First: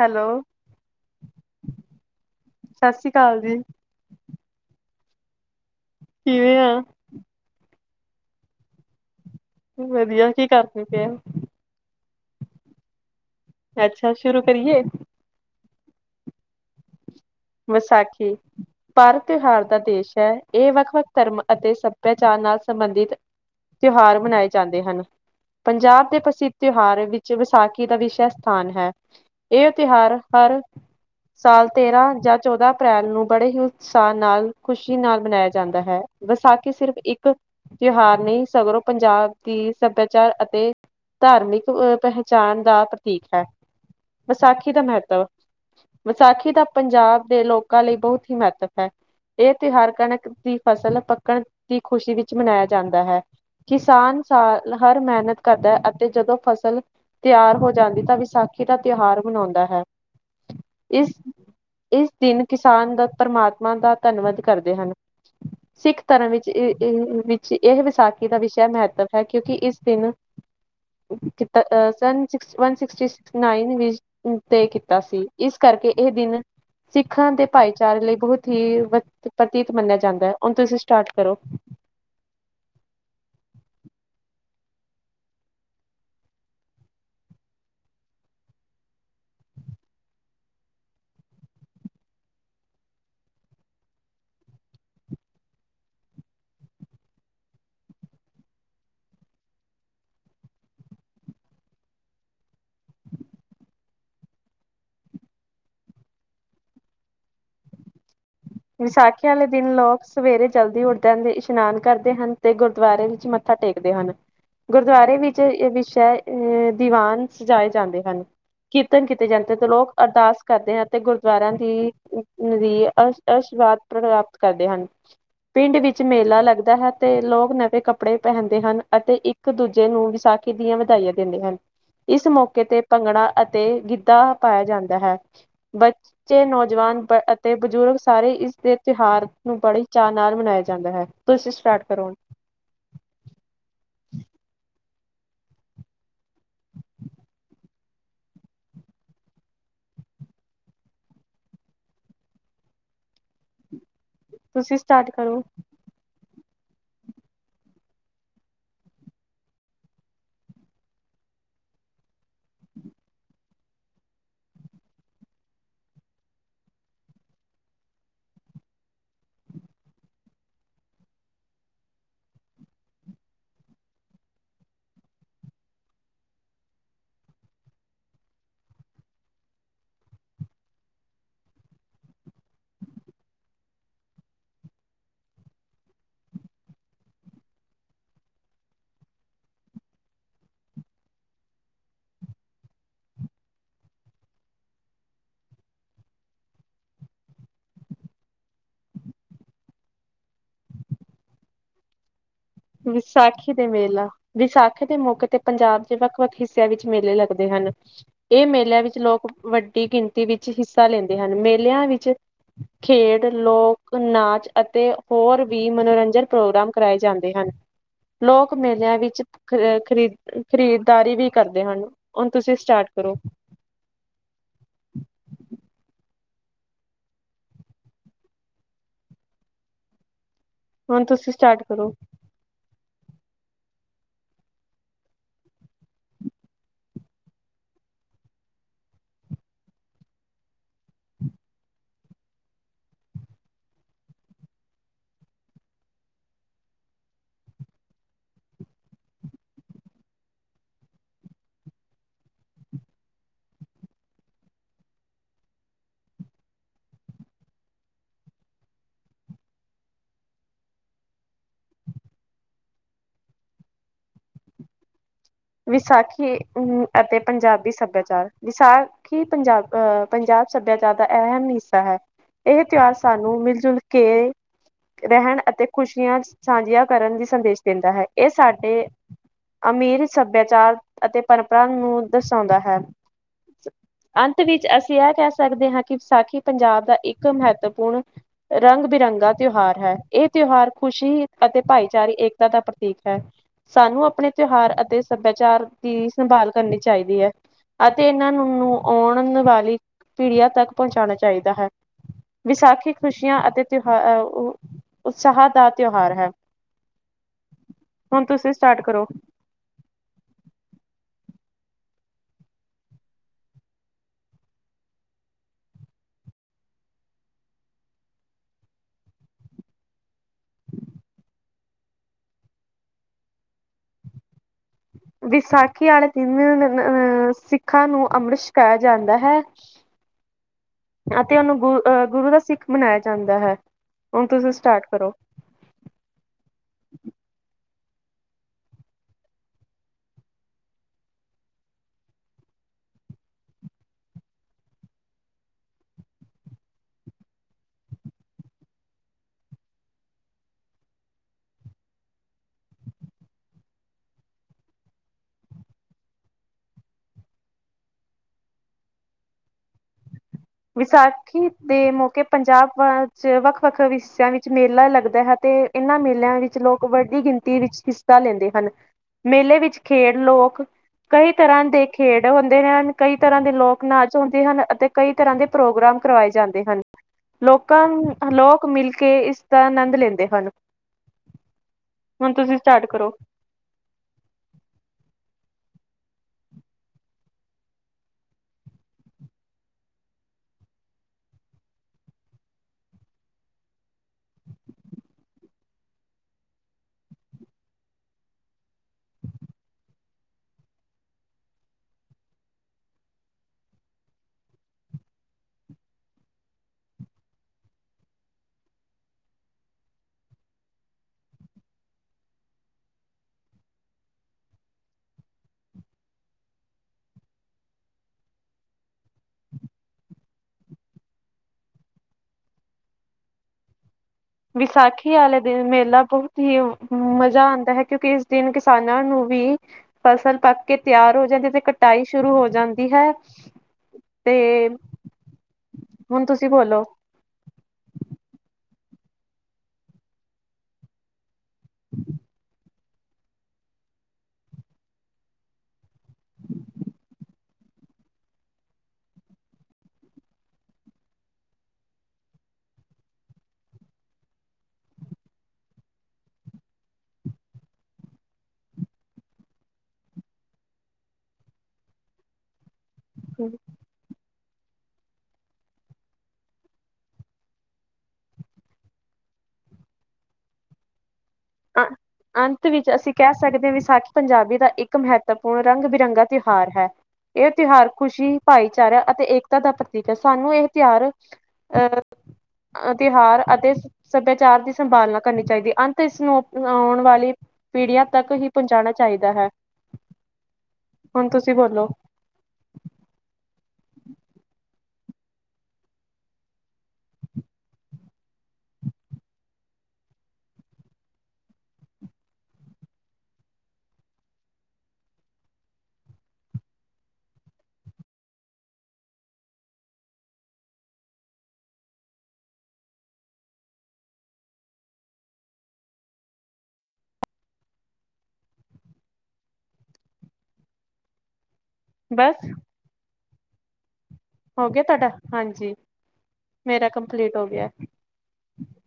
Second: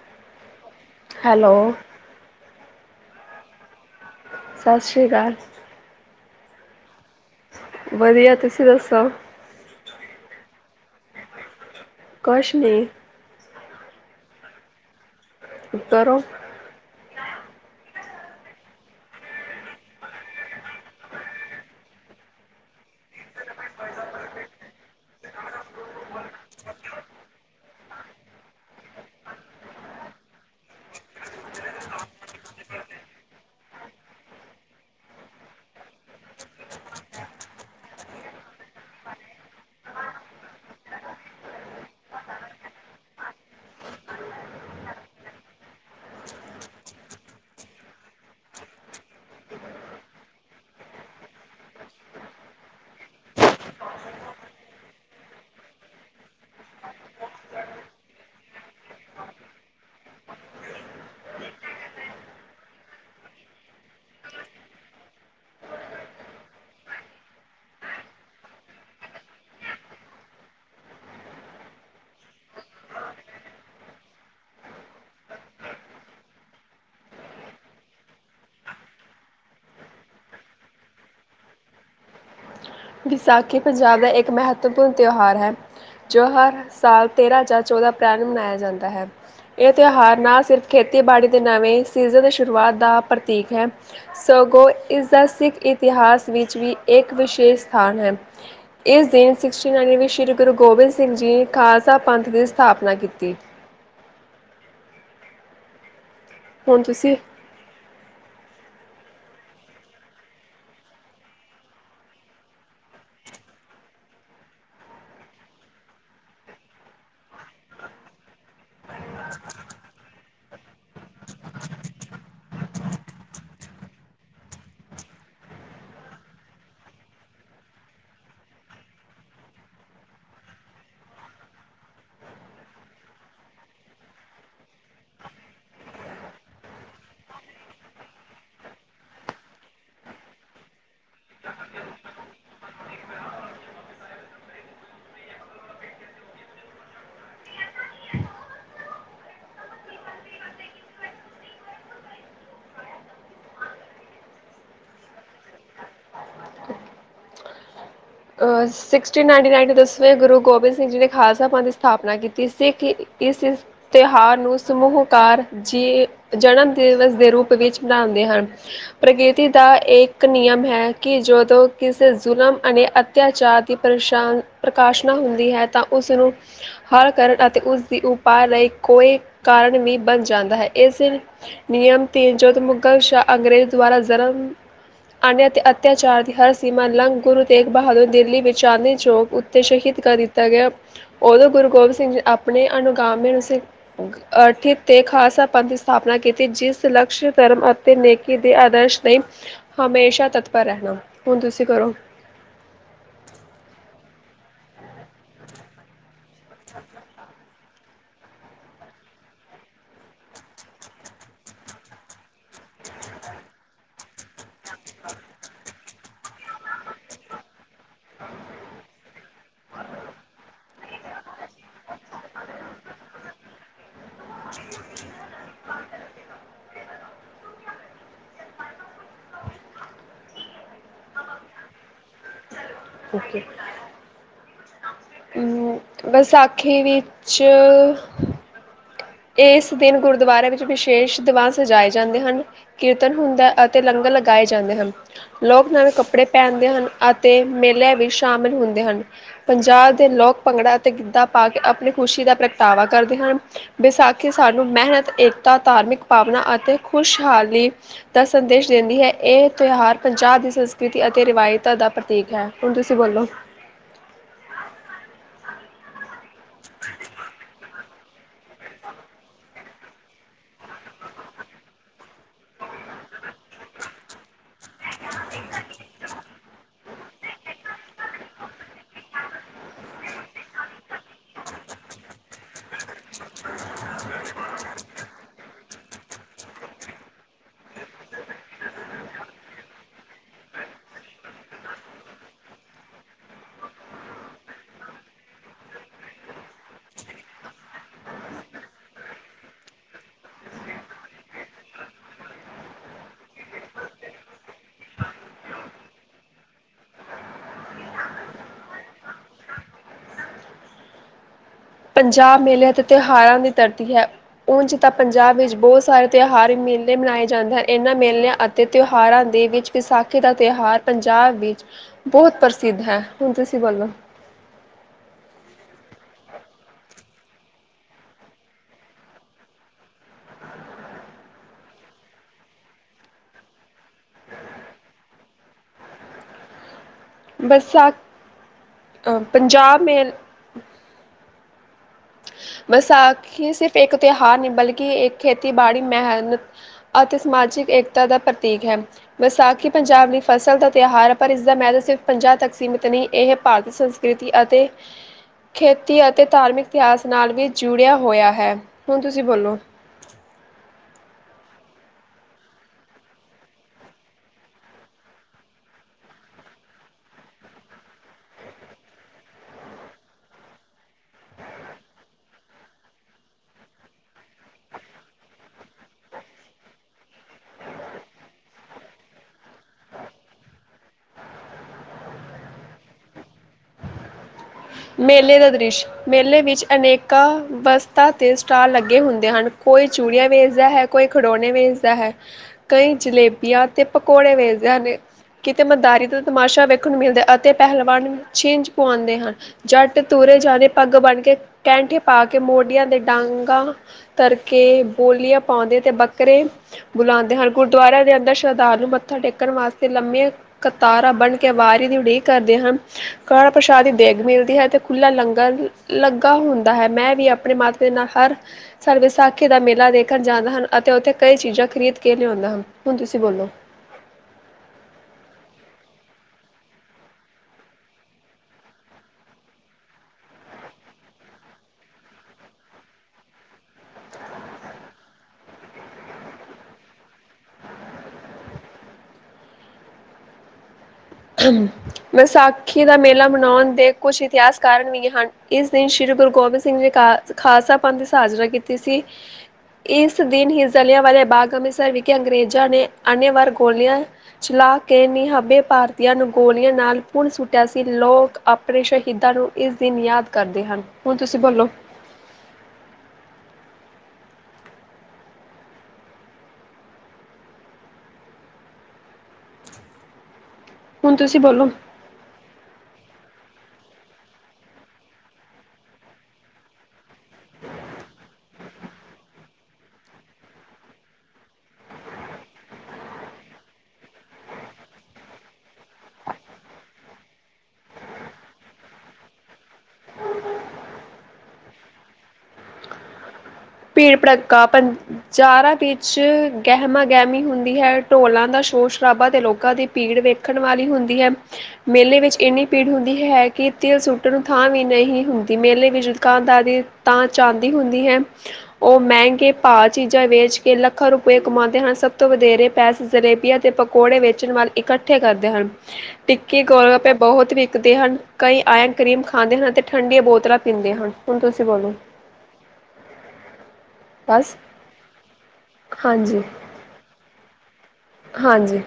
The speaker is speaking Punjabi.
ਹੈਲੋ ਹੈਲੋ ਸਤਿ ਸ੍ਰੀ ਅਕਾਲ ਜੀ ਸਤਿ ਸ੍ਰੀ ਅਕਾਲ ਕਿਵੇਿਆ ਵਧੀਆ ਤੁਸੀਂ ਦੱਸੋ ਵਧੀਆ ਕੀ ਕਰਦੇ ਪਏ, ਕੁਛ ਨਹੀਂ ਅੱਛਾ ਸ਼ੁਰੂ ਕਰੀਏ? ਕਰੋ ਵਿਸਾਖੀ ਭਾਰਤ ਤਿਉਹਾਰ ਦਾ ਦੇਸ਼ ਹੈ ਇਹ ਵੱਖ ਵੱਖ ਧਰਮ ਅਤੇ ਸੱਭਿਆਚਾਰ ਨਾਲ ਸੰਬੰਧਿਤ ਤਿਉਹਾਰ ਮਨਾਏ ਜਾਂਦੇ ਹਨ ਪੰਜਾਬ ਦੇ ਪ੍ਰਸਿੱਧ ਤਿਉਹਾਰ ਵਿੱਚ ਵਿਸਾਖੀ ਦਾ ਵਿਸ਼ਾ ਸਥਾਨ ਹੈ ਇਹ ਤਿਉਹਾਰ ਹਰ ਸਾਲ ਤੇਰਾਂ ਜਾਂ ਚੌਦਾਂ ਅਪ੍ਰੈਲ ਨੂੰ ਬੜੇ ਹੀ ਉਤਸ਼ਾਹ ਨਾਲ ਖੁਸ਼ੀ ਨਾਲ ਮਨਾਇਆ ਜਾਂਦਾ ਹੈ ਵਿਸਾਖੀ ਸਿਰਫ ਇੱਕ ਤਿਉਹਾਰ ਨਹੀਂ ਸਗਰੋਂ ਪੰਜਾਬ ਦੀ ਸੱਭਿਆਚਾਰ ਅਤੇ ਧਾਰਮਿਕ ਪਹਿਚਾਣ ਦਾ ਪ੍ਰਤੀਕ ਹੈ ਵਿਸਾਖੀ ਦਾ ਮਹੱਤਵ ਵਿਸਾਖੀ ਦਾ ਪੰਜਾਬ ਦੇ ਲੋਕਾਂ ਲਈ ਬਹੁਤ ਹੀ ਮਹੱਤਵ ਹੈ ਇਹ ਤਿਉਹਾਰ ਕਣਕ ਦੀ ਫਸਲ ਪੱਕਣ ਦੀ ਖ਼ੁਸ਼ੀ ਵਿੱਚ ਮਨਾਇਆ ਜਾਂਦਾ ਹੈ ਕਿਸਾਨ ਸਾਲ ਹਰ ਮਿਹਨਤ ਕਰਦਾ ਹੈ ਅਤੇ ਜਦੋਂ ਫਸਲ ਤਿਆਰ ਹੋ ਜਾਂਦੀ ਤਾਂ ਵਿਸਾਖੀ ਦਾ ਤਿਉਹਾਰ ਮਨਾਉਂਦਾ ਹੈ ਇਸ ਇਸ ਦਿਨ ਕਿਸਾਨ ਦਾ ਪਰਮਾਤਮਾ ਦਾ ਧੰਨਵਾਦ ਕਰਦੇ ਹਾ, ਸਿੱਖ ਧਰਮ ਵਿੱਚ-ਵਿੱਚ ਇਹ ਵਿਸਾਖੀ ਦਾ ਵਿਸ਼ਾ ਮਹੱਤਵ ਹੈ ਕਿਉਂਕਿ ਇਸ ਦਿਨ ਅਹਨਨਸ ਨਨ ਤੇ ਕੀਤਾ ਸੀ, ਇਸ ਕਰਕੇ ਇਹ ਦਿਨ ਸਿੱਖਾਂ ਦੇ ਭਾਈਚਾਰੇ ਲਈ ਬਹੁਤ ਹੀ ਪ੍ਰਤੀਤ ਮੰਨਿਆ ਜਾਂਦਾ ਹੈ, ਹੁਣ ਤੁਸੀਂ ਸਟਾਰਟ ਕਰੋ ਵਿਸਾਖੀ ਪੰਜਾਬ ਦਾ ਇੱਕ ਮਹੱਤਵਪੂਰਨ ਤਿਉਹਾਰ ਹੈ ਜੋ ਹਰ ਸਾਲ ਤੇਰ੍ਹਾਂ ਜਾਂ ਚੌਦ੍ਹਾਂ ਅਪ੍ਰੈਲ ਨੂੰ ਮਨਾਇਆ ਜਾਂਦਾ ਹੈ ਇਹ ਤਿਉਹਾਰ ਨਾ ਸਿਰਫ ਖੇਤੀਬਾੜੀ ਦੇ ਨਵੇਂ ਸੀਜ਼ਨ ਦੀ ਸ਼ੁਰੂਆਤ ਦਾ ਪ੍ਰਤੀਕ ਹੈ ਸਗੋਂ ਇਸਦਾ ਸਿੱਖ ਇਤਿਹਾਸ ਵਿੱਚ ਵੀ ਇੱਕ ਵਿਸ਼ੇਸ਼ ਸਥਾਨ ਹੈ ਇਸ ਦਿਨ ਸਿਕਸ ਸ੍ਰੀ ਗੁਰੂ ਗੋਬਿੰਦ ਸਿੰਘ ਜੀ ਨੇ ਖਾਲਸਾ ਪੰਥ ਦੀ ਸਥਾਪਨਾ ਕੀਤੀ । ਹੁਣ ਤੁਸੀਂ? ਵਿਸਾਖੀ ਵਾਲੇ ਦਿਨ ਲੋਕ ਸਵੇਰੇ ਜਲਦੀ ਉਠਦੇ ਹਨ ।ਇਸ਼ਨਾਨ ਕਰਦੇ ਹਨ, ਤੇ ਗੁਰਦੁਆਰੇ ਵਿੱਚ ਮੱਥਾ ਟੇਕਦੇ ਹਨ। ਗੁਰਦੁਆਰੇ ਵਿੱਚ ਇਹ ਵਿਸ਼ਾ ਅਹ ਦੀਵਾਨ ਸਜਾਏ ਜਾਂਦੇ ਹਨ, ਕੀਰਤਨ ਕੀਤੇ ਜਾਂਦੇ, ਤੇ ਲੋਕ ਅਰਦਾਸ ਕਰਦੇ ਹਨ ਅਤੇ ਗੁਰਦੁਆਰਿਆਂ ਦੀ ਅ ਦੀ ਅ। ਆਸ਼ੀਵਾਦ ਪ੍ਰਾਪਤ ਕਰਦੇ ਹਨ, ਪਿੰਡ ਵਿੱਚ ਮੇਲਾ ਲੱਗਦਾ ਹੈ, ਤੇ ਲੋਕ ਨਵੇਂ ਕੱਪੜੇ ਪਹਿਨਦੇ ਹਨ, ਅਤੇ ਇੱਕ ਦੂਜੇ ਨੂੰ ਵਿਸਾਖੀ ਦੀਆਂ ਵਧਾਈਆਂ ਦਿੰਦੇ ਹਨ, ਇਸ ਮੌਕੇ ਤੇ ਭੰਗੜਾ ਅਤੇ ਗਿੱਧਾ ਪਾਇਆ ਜਾਂਦਾ ਹੈ ਬੱਚੇ, ਨੌਜਵਾਨ ਅਤੇ ਬਜ਼ੁਰਗ। ਸਾਰੇ ਇਸਦੇ ਤਿਉਹਾਰ ਨੂੰ ਬੜੇ ਚਾਅ ਨਾਲ ਮਨਾਇਆ ਜਾਂਦਾ ਹੈ, ਤੁਸੀਂ ਸਟਾਰਟ ਕਰੋ? ਤੁਸੀਂ ਸਟਾਰਟ ਕਰੋ? ਅਹ ਗੁਰੂ ਗੋਬਿੰਦ ਸਿੰਘ ਜੀ ਨੇ ਖਾਲਸਾ ਪੰਥ ਦੀ ਸਥਾਪਨਾ ਕੀਤੀ ਸੀ, ਸਿੱਖ ਇਸ ਤਿਉਹਾਰ ਨੂੰ ਸਮੂਹਕਾਰ ਜੀ ਜਨਮ ਦਿਨ ਦੇ ਰੂਪ ਵਿੱਚ ਮਨਾਉਂਦੇ ਹਨ, ਪ੍ਰਗਿਰਤੀ ਦਾ ਇੱਕ ਨਿਯਮ ਹੈ, ਕਿ ਜਦੋਂ ਕਿਸੇ ਜ਼ੁਲਮ? ਅੱਤਿਆਚਾਰ ਦੀ ਪ੍ਰਕਾਸ਼ਨਾ ਹੁੰਦੀ ਹੈ ਤਾਂ ਉਸਨੂੰ ਹਰ ਕਰਨ ਅਤੇ ਉਸਦੀ ਉਪਾਅ ਲਈ ਕੋਈ ਕਾਰਨ ਵੀ ਬਣ ਜਾਂਦਾ ਹੈ, ਇਸ ਦਿਨ ਨਿਯਮ ਤੀਨ ਜੋਤ ਮੁਗਲ ਸ਼ਾਹ ਅੰਗਰੇਜ਼ ਦੁਆਰਾ ਜਨਮ ਆਦੇ ਅਤੇ ਅਤਿਆਚਾਰ ਦੀ ਹਰ ਸੀਮਾ ਲੰਘ ਗੁਰੂ ਤੇਗ ਬਹਾਦੁਰ। ਦਿੱਲੀ ਵਿੱਚ ਚਾਦਨੀ ਚੌਕ ਉੱਤੇ ਸ਼ਹੀਦ ਕਰ ਦਿੱਤਾ ਗਿਆ ਹੈ, ਉਦੋਂ ਗੁਰੂ ਗੋਬਿੰਦ ਸਿੰਘ ਜੀ ਆਪਣੇ ਅਨੁਗਾਮੇ ਨੂੰ ਅਠਿ ਤੇ ਖਾਲਸਾ ਪੰਥ ਦੀ ਸਥਾਪਨਾ ਕੀਤੀ, ਜਿਸ ਲਕਸ਼ ਧਰਮ ਅਤੇ ਨੇਕੀ ਦੇ ਆਦਰਸ਼ ਲਈ ਹਮੇਸ਼ਾ ਤਤਪਰ ਰਹਿਣਾ ਹੁਣ ਤੁਸੀਂ ਕਰੋ? ਵਿਸਾਖੀ ਦੇ ਮੇਲਾ ਵਿਸਾਖੀ ਦੇ ਮੌਕੇ ਤੇ ਪੰਜਾਬ ਦੇ ਵੱਖ। ਬਹੁਤ ਹਿੱਸਿਆਂ ਵਿੱਚ ਮੇਲੇ ਲੱਗਦੇ ਹਨ। ਇਹ ਮੇਲਿਆਂ ਵਿੱਚ ਲੋਕ ਵੱਡੀ ਗਿਣਤੀ ਵਿੱਚ ਹਿੱਸਾ ਲੈਂਦੇ ਹਨ, ਮੇਲਿਆਂ ਵਿੱਚ ਖੇਡ, ਲੋਕ ਨਾਚ ਅਤੇ ਹੋਰ ਵੀ ਮਨੋਰੰਜਨ ਪ੍ਰੋਗਰਾਮ ਕਰਵਾਏ ਜਾਂਦੇ ਹਨ। ਲੋਕ ਮੇਲਿਆਂ ਵਿੱਚ ਖ ਖਰੀ ਖਰੀਦਦਾਰੀ ਵੀ ਕਰਦੇ ਹਨ, ਹੁਣ ਤੁਸੀਂ ਸਟਾਰਟ ਕਰੋ? ਹੁਣ ਤੁਸੀਂ ਸਟਾਰਟ ਕਰੋ? ਓਕੇ, ਅਹ ਵਿਸਾਖੀ ਵਿੱਚ। ਇਸ ਦਿਨ ਗੁਰਦੁਆਰਿਆਂ ਵਿੱਚ ਵਿਸ਼ੇਸ਼ ਦੀਵਾਨ ਸਜਾਏ ਜਾਂਦੇ ਹਨ, ਕੀਰਤਨ ਹੁੰਦਾ ਅਤੇ ਲੰਗਰ ਲਗਾਏ ਜਾਂਦੇ ਹਨ, ਲੋਕ ਨਵੇਂ ਕੱਪੜੇ ਪਹਿਨਦੇ ਹਨ ਅਤੇ ਮੇਲਿਆਂ ਵੀ ਸ਼ਾਮਿਲ ਹੁੰਦੇ ਹਨ, ਪੰਜਾਬ ਦੇ ਲੋਕ ਭੰਗੜਾ ਅਤੇ ਗਿੱਧਾ ਪਾ ਕੇ ਆਪਣੀ ਖੁਸ਼ੀ ਦਾ ਪ੍ਰਗਟਾਵਾ ਕਰਦੇ ਹਨ। ਵਿਸਾਖੀ ਸਾਨੂੰ ਮਿਹਨਤ ਏਕਤਾ, ਧਾਰਮਿਕ ਭਾਵਨਾ ਅਤੇ ਖ਼ੁਸ਼ਹਾਲੀ ਦਾ ਸੰਦੇਸ਼ ਦਿੰਦੀ ਹੈ, ਇਹ ਤਿਉਹਾਰ ਪੰਜਾਬ ਦੀ ਸੰਸਕ੍ਰਿਤੀ ਅਤੇ ਰਵਾਇਤਾਂ ਦਾ ਪ੍ਰਤੀਕ ਹੈ, ਹੁਣ ਤੁਸੀਂ ਬੋਲੋ? ਵਿਸਾਖੀ ਅਤੇ ਪੰਜਾਬੀ ਸੱਭਿਆਚਾਰ ਵਿਸਾਖੀ ਪੰਜਾਬ ਅਹ ਪੰਜਾਬ ਸੱਭਿਆਚਾਰ ਦਾ ਅਹਿਮ ਹਿੱਸਾ ਹੈ, ਇਹ ਤਿਉਹਾਰ ਸਾਨੂੰ ਮਿਲ ਜੁਲ ਕੇ। ਰਹਿਣ ਅਤੇ ਖ਼ੁਸ਼ੀਆਂ। ਸਾਂਝੀਆਂ ਕਰਨ ਦੀ ਸੰਦੇਸ਼ ਦਿੰਦਾ ਹੈ, ਇਹ ਸਾਡੇ ਅਮੀਰ। ਸੱਭਿਆਚਾਰ ਅਤੇ ਪਰੰਪਰਾ ਨੂੰ ਦਰਸਾਉਂਦਾ ਹੈ। ਅੰਤ ਵਿੱਚ ਅਸੀਂ ਇਹ ਕਹਿ ਸਕਦੇ ਹਾਂ ਕਿ ਵਿਸਾਖੀ ਪੰਜਾਬ ਦਾ ਇੱਕ ਮਹੱਤਵਪੂਰਨ ਰੰਗ ਬਿਰੰਗਾ ਤਿਉਹਾਰ ਹੈ, ਇਹ ਤਿਉਹਾਰ ਖ਼ੁਸ਼ੀ ਅਤੇ ਭਾਈਚਾਰੀ ਏਕਤਾ ਦਾ ਪ੍ਰਤੀਕ ਹੈ, ਸਾਨੂੰ ਆਪਣੇ ਤਿਉਹਾਰ ਅਤੇ? ਸੱਭਿਆਚਾਰ ਦੀ ਸੰਭਾਲ ਕਰਨੀ ਚਾਹੀਦੀ ਹੈ ਅਤੇ ਇਹਨਾਂ ਨੂੰ ਨੂੰ ਆਉਣ ਵਾਲੀ ਪੀੜੀਆਂ ਤੱਕ ਪਹੁੰਚਾਉਣਾ ਚਾਹੀਦਾ ਹੈ ਵਿਸਾਖੀ ਖੁਸ਼ੀਆਂ ਅਤੇ ਤਿਉਹਾਰ ਉਤਸ਼ਾਹ ਦਾ ਤਿਉਹਾਰ ਹੈ, ਹੁਣ ਤੁਸੀਂ ਸਟਾਰਟ ਕਰੋ? ਪੰਜਾਬ ਮੇਲੇ ਅਤੇ ਤਿਉਹਾਰਾਂ ਦੀ ਧਰਤੀ ਹੈ ਉਂਝ ਤਾਂ ਪੰਜਾਬ ਵਿੱਚ ਬਹੁਤ ਸਾਰੇ ਤਿਉਹਾਰ, ਮੇਲੇ ਮਨਾਏ ਜਾਂਦੇ ਹਨ ਇਹਨਾਂ ਮੇਲਿਆਂ ਅਤੇ ਤਿਉਹਾਰਾਂ ਦੇ ਵਿੱਚ ਵਿਸਾਖੀ ਦਾ ਤਿਉਹਾਰ ਪੰਜਾਬ ਵਿੱਚ ਬਹੁਤ ਪ੍ਰਸਿੱਧ ਹੈ, ਹੁਣ ਤੁਸੀਂ ਬੋਲੋ? ਵਿਸਾਖੀ ਵਾਲੇ ਦਿਨ ਅਹ ਸਿੱਖਾਂ ਨੂੰ ਅੰਮ੍ਰਿਤ ਛਕਾਇਆ ਜਾਂਦਾ ਹੈ ਅਤੇ ਉਹਨੂੰ ਗੁਰ ਅਹ ਗੁਰੂ ਦਾ ਸਿੱਖ ਮਨਾਇਆ ਜਾਂਦਾ ਹੈ, ਹੁਣ ਤੁਸੀਂ ਸਟਾਰਟ ਕਰੋ? ਵਿਸਾਖੀ ਆਈ ਪੰਜਾਬ ਮੇਲਿਆਂ। ਵਿਸਾਖੀ ਸਿਰਫ ਇੱਕ ਤਿਉਹਾਰ ਨਹੀਂ ਬਲਕਿ ਇਹ ਖੇਤੀਬਾੜੀ ਮਿਹਨਤ ਅਤੇ ਸਮਾਜਿਕ ਏਕਤਾ ਦਾ ਪ੍ਰਤੀਕ ਹੈ ਵਿਸਾਖੀ ਪੰਜਾਬ ਲਈ ਫਸਲ ਦਾ ਤਿਉਹਾਰ ਹੈ ਪਰ ਇਸਦਾ ਮਹਿਲ ਸਿਰਫ ਪੰਜਾਹ ਤੱਕ ਸੀਮਿਤ ਨਹੀਂ ਇਹ ਭਾਰਤੀ ਸੰਸਕ੍ਰਿਤੀ ਅਤੇ ਖੇਤੀ ਅਤੇ ਧਾਰਮਿਕ। ਇਤਿਹਾਸ ਨਾਲ ਵੀ ਜੁੜਿਆ ਹੋਇਆ ਹੈ, ਹੁਣ ਤੁਸੀਂ ਬੋਲੋ? ਵਿਸਾਖੀ ਦੇ ਮੌਕੇ ਪੰਜਾਬ 'ਚ ਵੱਖ ਵੱਖ ਹਿੱਸਿਆਂ ਵਿੱਚ ਮੇਲਾ ਲੱਗਦਾ ਹੈ ਅਤੇ ਇਹਨਾਂ ਮੇਲਿਆਂ ਵਿੱਚ ਲੋਕ ਵੱਡੀ ਗਿਣਤੀ ਵਿੱਚ ਹਿੱਸਾ ਲੈਂਦੇ ਹਨ ਮੇਲੇ ਵਿੱਚ ਖੇਡ ਲੋਕ ਕਈ ਤਰ੍ਹਾਂ ਦੇ ਖੇਡ ਹੁੰਦੇ ਹਨ ਕਈ ਤਰ੍ਹਾਂ ਦੇ ਲੋਕ ਨਾਚ ਹੁੰਦੇ ਹਨ ਅਤੇ ਕਈ। ਤਰ੍ਹਾਂ ਦੇ ਪ੍ਰੋਗਰਾਮ ਕਰਵਾਏ ਜਾਂਦੇ ਹਨ ਲੋਕਾਂ ਨੂੰ ਲੋਕ ਮਿਲ ਕੇ ਇਸਦਾ ਆਨੰਦ ਲੈਂਦੇ ਹਨ, ਹੁਣ ਤੁਸੀਂ ਸਟਾਰਟ ਕਰੋ? ਮੇਲੇ ਦਾ ਦ੍ਰਿਸ਼ ਮੇਲੇ ਵਿੱਚ ਅਨੇਕਾਂ ਵਸਤਾਂ ਤੇ ਸਟਾਲ ਲੱਗੇ ਹੁੰਦੇ ਹਨ ਕੋਈ ਚੂੜੀਆਂ ਵੇਚਦਾ ਹੈ, ਕੋਈ ਖਡੋਣੇ ਵੇਚਦਾ, ਹੈ, ਕਈ ਜਲੇਬੀਆਂ ਤੇ ਪਕੌੜੇ ਵੇਚਦੇ ਹਨ, ਕਿਤੇ ਮਦਾਰੀ ਦਾ ਤਮਾਸ਼ਾ ਵੇਖਣ ਨੂੰ ਮਿਲਦਾ ਹੈ ਅਤੇ ਪਹਿਲਵਾਨ ਛਿੰਜ ਪਾਉਂਦੇ ਹਨ। ਜੱਟ ਤੁਰੇ ਜਾਣੇ ਪੱਗ ਬਣ ਕੇ ਕੈਂਠੇ ਪਾ ਕੇ ਮੋਢੀਆਂ ਦੇ ਡਾਂਗਾਂ ਤਰ ਕੇ ਬੋਲੀਆਂ ਪਾਉਂਦੇ, ਤੇ ਬੱਕਰੇ ਬੁਲਾਉਂਦੇ ਹਨ, ਗੁਰਦੁਆਰਿਆਂ ਦੇ ਅੰਦਰ ਸ਼ਰਧਾਲੂ ਨੂੰ ਮੱਥਾ ਟੇਕਣ ਵਾਸਤੇ ਲੰਮੀਆਂ ਕਤਾਰਾਂ ਬਣ ਕੇ ਵਾਰੀ ਦੀ ਉਡੀਕ ਕਰਦੇ ਹਨ ਕੜਾ ਪ੍ਰਸ਼ਾਦਿ ਦੀ ਦੇਗ । ਤੇ ਇੱਥੇ ਖੁੱਲ੍ਹਾ ਲੰਗਰ ਲੱਗਾ ਹੁੰਦਾ ਹੈ ਮੈਂ ਵੀ ਆਪਣੇ ਮਾਤਾ ਦੇ ਨਾਲ ਹਰ ਸਾਲ ਵਿਸਾਖੀ ਦਾ ਮੇਲਾ ਦੇਖਣ ਜਾਂਦੇ ਹਨ ਅਤੇ ਉੱਥੇ ਕਈ ਚੀਜ਼ਾਂ ਖ਼ਰੀਦ ਕੇ ਲਿਆਉਂਦਾ ਹਾਂ ਹੁਣ ਤੁਸੀਂ ਬੋਲੋ? ਵਿਸਾਖੀ ਵਾਲੇ ਦਿਨ ਮੇਲਾ ਬਹੁਤ ਹੀ ਮਜ਼ਾ ਆਉਂਦਾ ਹੈ ਕਿਉਂਕਿ ਇਸ ਦਿਨ ਕਿਸਾਨਾਂ ਨੂੰ ਵੀ ਫਸਲ ਪੱਕ ਕੇ ਤਿਆਰ ਹੋ ਜਾਂਦੀ ਅਤੇ ਕਟਾਈ ਸ਼ੁਰੂ ਹੋ ਜਾਂਦੀ ਹੈ ਤੇ ਹੁਣ ਤੁਸੀਂ ਬੋਲੋ? ਵਿਸਾਖੀ ਦਾ ਮੇਲਾ ਮਨਾਉਣ ਦੇ ਕੁਝ ਇਤਿਹਾਸ ਕਾਰਨ ਵੀ ਹਨ ਇਸ ਦਿਨ ਸ੍ਰੀ ਗੁਰੂ ਗੋਬਿੰਦ ਸਿੰਘ ਜੀ ਖ ਖਾਲਸਾ ਪੰਥ ਦੀ ਸਾਜਨਾ ਕੀਤੀ ਸੀ ਇਸ ਦਿਨ ਹੀ ਜ਼ਲਿਆਂ ਵਾਲੇ ਬਾਗ ਅੰਮ੍ਰਿਤਸਰ ਵਿਖੇ ਅੰਗਰੇਜ਼ਾਂ ਨੇ ਅੰਨੇਵਾਹ ਗੋਲੀਆਂ ਚਲਾ ਕੇ ਨਿਹਬੇ ਭਾਰ। ਦੀਆਂ ਨੂੰ ਗੋਲੀਆਂ ਨਾਲ ਪੁੁਣ ਸੁੱਟਿਆ ਸੀ ਲੋਕ ਆਪਣੇ ਸ਼ਹੀਦਾਂ ਨੂੰ ਇਸ ਦਿਨ ਯਾਦ ਕਰਦੇ ਹਨ, ਹੁਣ ਤੁਸੀਂ ਬੋਲੋ? ਹੂੰ। ਹੁਣ ਤੁਸੀਂ ਬੋਲੋ। ਅ ਅੰਤ ਵਿੱਚ ਅਸੀਂ। ਕਹਿ ਸਕਦੇ ਹਾਂ ।ਵਿਸਾਖੀ ਪੰਜਾਬੀ ਦਾ ਇੱਕ ਮਹੱਤਵਪੂਰਨ ਰੰਗ ਬਿਰੰਗਾ ਤਿਉਹਾਰ ਹੈ। ਇਹ ਤਿਉਹਾਰ ਖੁਸ਼ੀ ਭਾਈਚਾਰਾ ਅਤੇ ਏਕਤਾ ਦਾ ਪ੍ਰਤੀਕ ਹੈ। ਸਾਨੂੰ ਇਹ ਤਿਉਹਾਰ ਅਹ ਤਿਉਹਾਰ ਅਤੇ ਸੱਭਿਆਚਾਰ ਦੀ ਸੰਭਾਲਨਾ ਕਰਨੀ ਚਾਹੀਦੀ ਹੈ ।ਅੰਤ ਇਸਨੂੰ। ਆਉਣ ਵਾਲੀ ਪੀੜੀਆਂ ਤੱਕ ਹੀ ਪਹੁੰਚਾਉਣਾ ਚਾਹੀਦਾ ਹੈ। ਹੁਣ ਤੁਸੀਂ ਬੋਲੋ? ਭੀੜ ਭੜੱਕਾ ਬਜ਼ਾਰਾਂ ਵਿੱਚ ਗਹਿਮਾਂ ਗਹਿਮੀ ਹੁੰਦੀ ਹੈ। ਢੋਲਾਂ ਦਾ ਸ਼ੋਰ ਸ਼ਰਾਬਾ ਤੇ ਲੋਕਾਂ ਦੀ ਭੀੜ ਵੇਖਣ ਵਾਲੀ ਹੁੰਦੀ ਹੈ। ਮੇਲੇ ਵਿੱਚ ਇੰਨੀ ਭੀੜ ਹੁੰਦੀ ਹੈ। ਕਿ ਤਿਲ ਸੁੱਟਣ ਥਾਂ ਵੀ ਨਹੀਂ ਹੁੰਦੀ ।ਮੇਲੇ ਵਿੱਚ ਦੁਕਾਨਦਾਰ ਦੀ ਤਾਂ ਚਾਂਦੀ ਹੁੰਦੀ ਹੈ। ਉਹ ਮਹਿੰਗੇ ਭਾਅ ਚੀਜ਼ਾਂ ਵੇਚ ਕੇ ਲੱਖਾਂ ਰੁਪਏ ਕਮਾਉਂਦੇ ਹਨ ।ਸਭ ਤੋਂ ਵਧੇਰੇ ਪੈਸੇ, ਜਲੇਬੀਆਂ ਅਤੇ ਪਕੌੜੇ ਵੇਚਣ ਵੱਲ ਇਕੱਠੇ ਕਰਦੇ ਹਨ। ਟਿੱਕੀ ਗੋਲਗੱਪੇ ਬਹੁਤ ਵਿਕਦੇ ਹਨ। ਕਈ ਆਇ ਕ੍ਰੀਮ ਖਾਂਦੇ ਹਨ। ਅਤੇ ਠੰਡੀਆਂ ਬੋਤਲਾਂ ਪੀਂਦੇ ਹਨ। ਹੁਣ ਤੁਸੀਂ? ਬੋਲੋ ਬਸ। ਬਸ ਹੋ ਗਿਆ ਤੁਹਾਡਾ ਹਾਂਜੀ ਹਾਂਜੀ ਮੇਰਾ ਕੰਪਲੀਟ ਹੋ ਗਿਆ ਹੈ। ਹਾਂਜੀ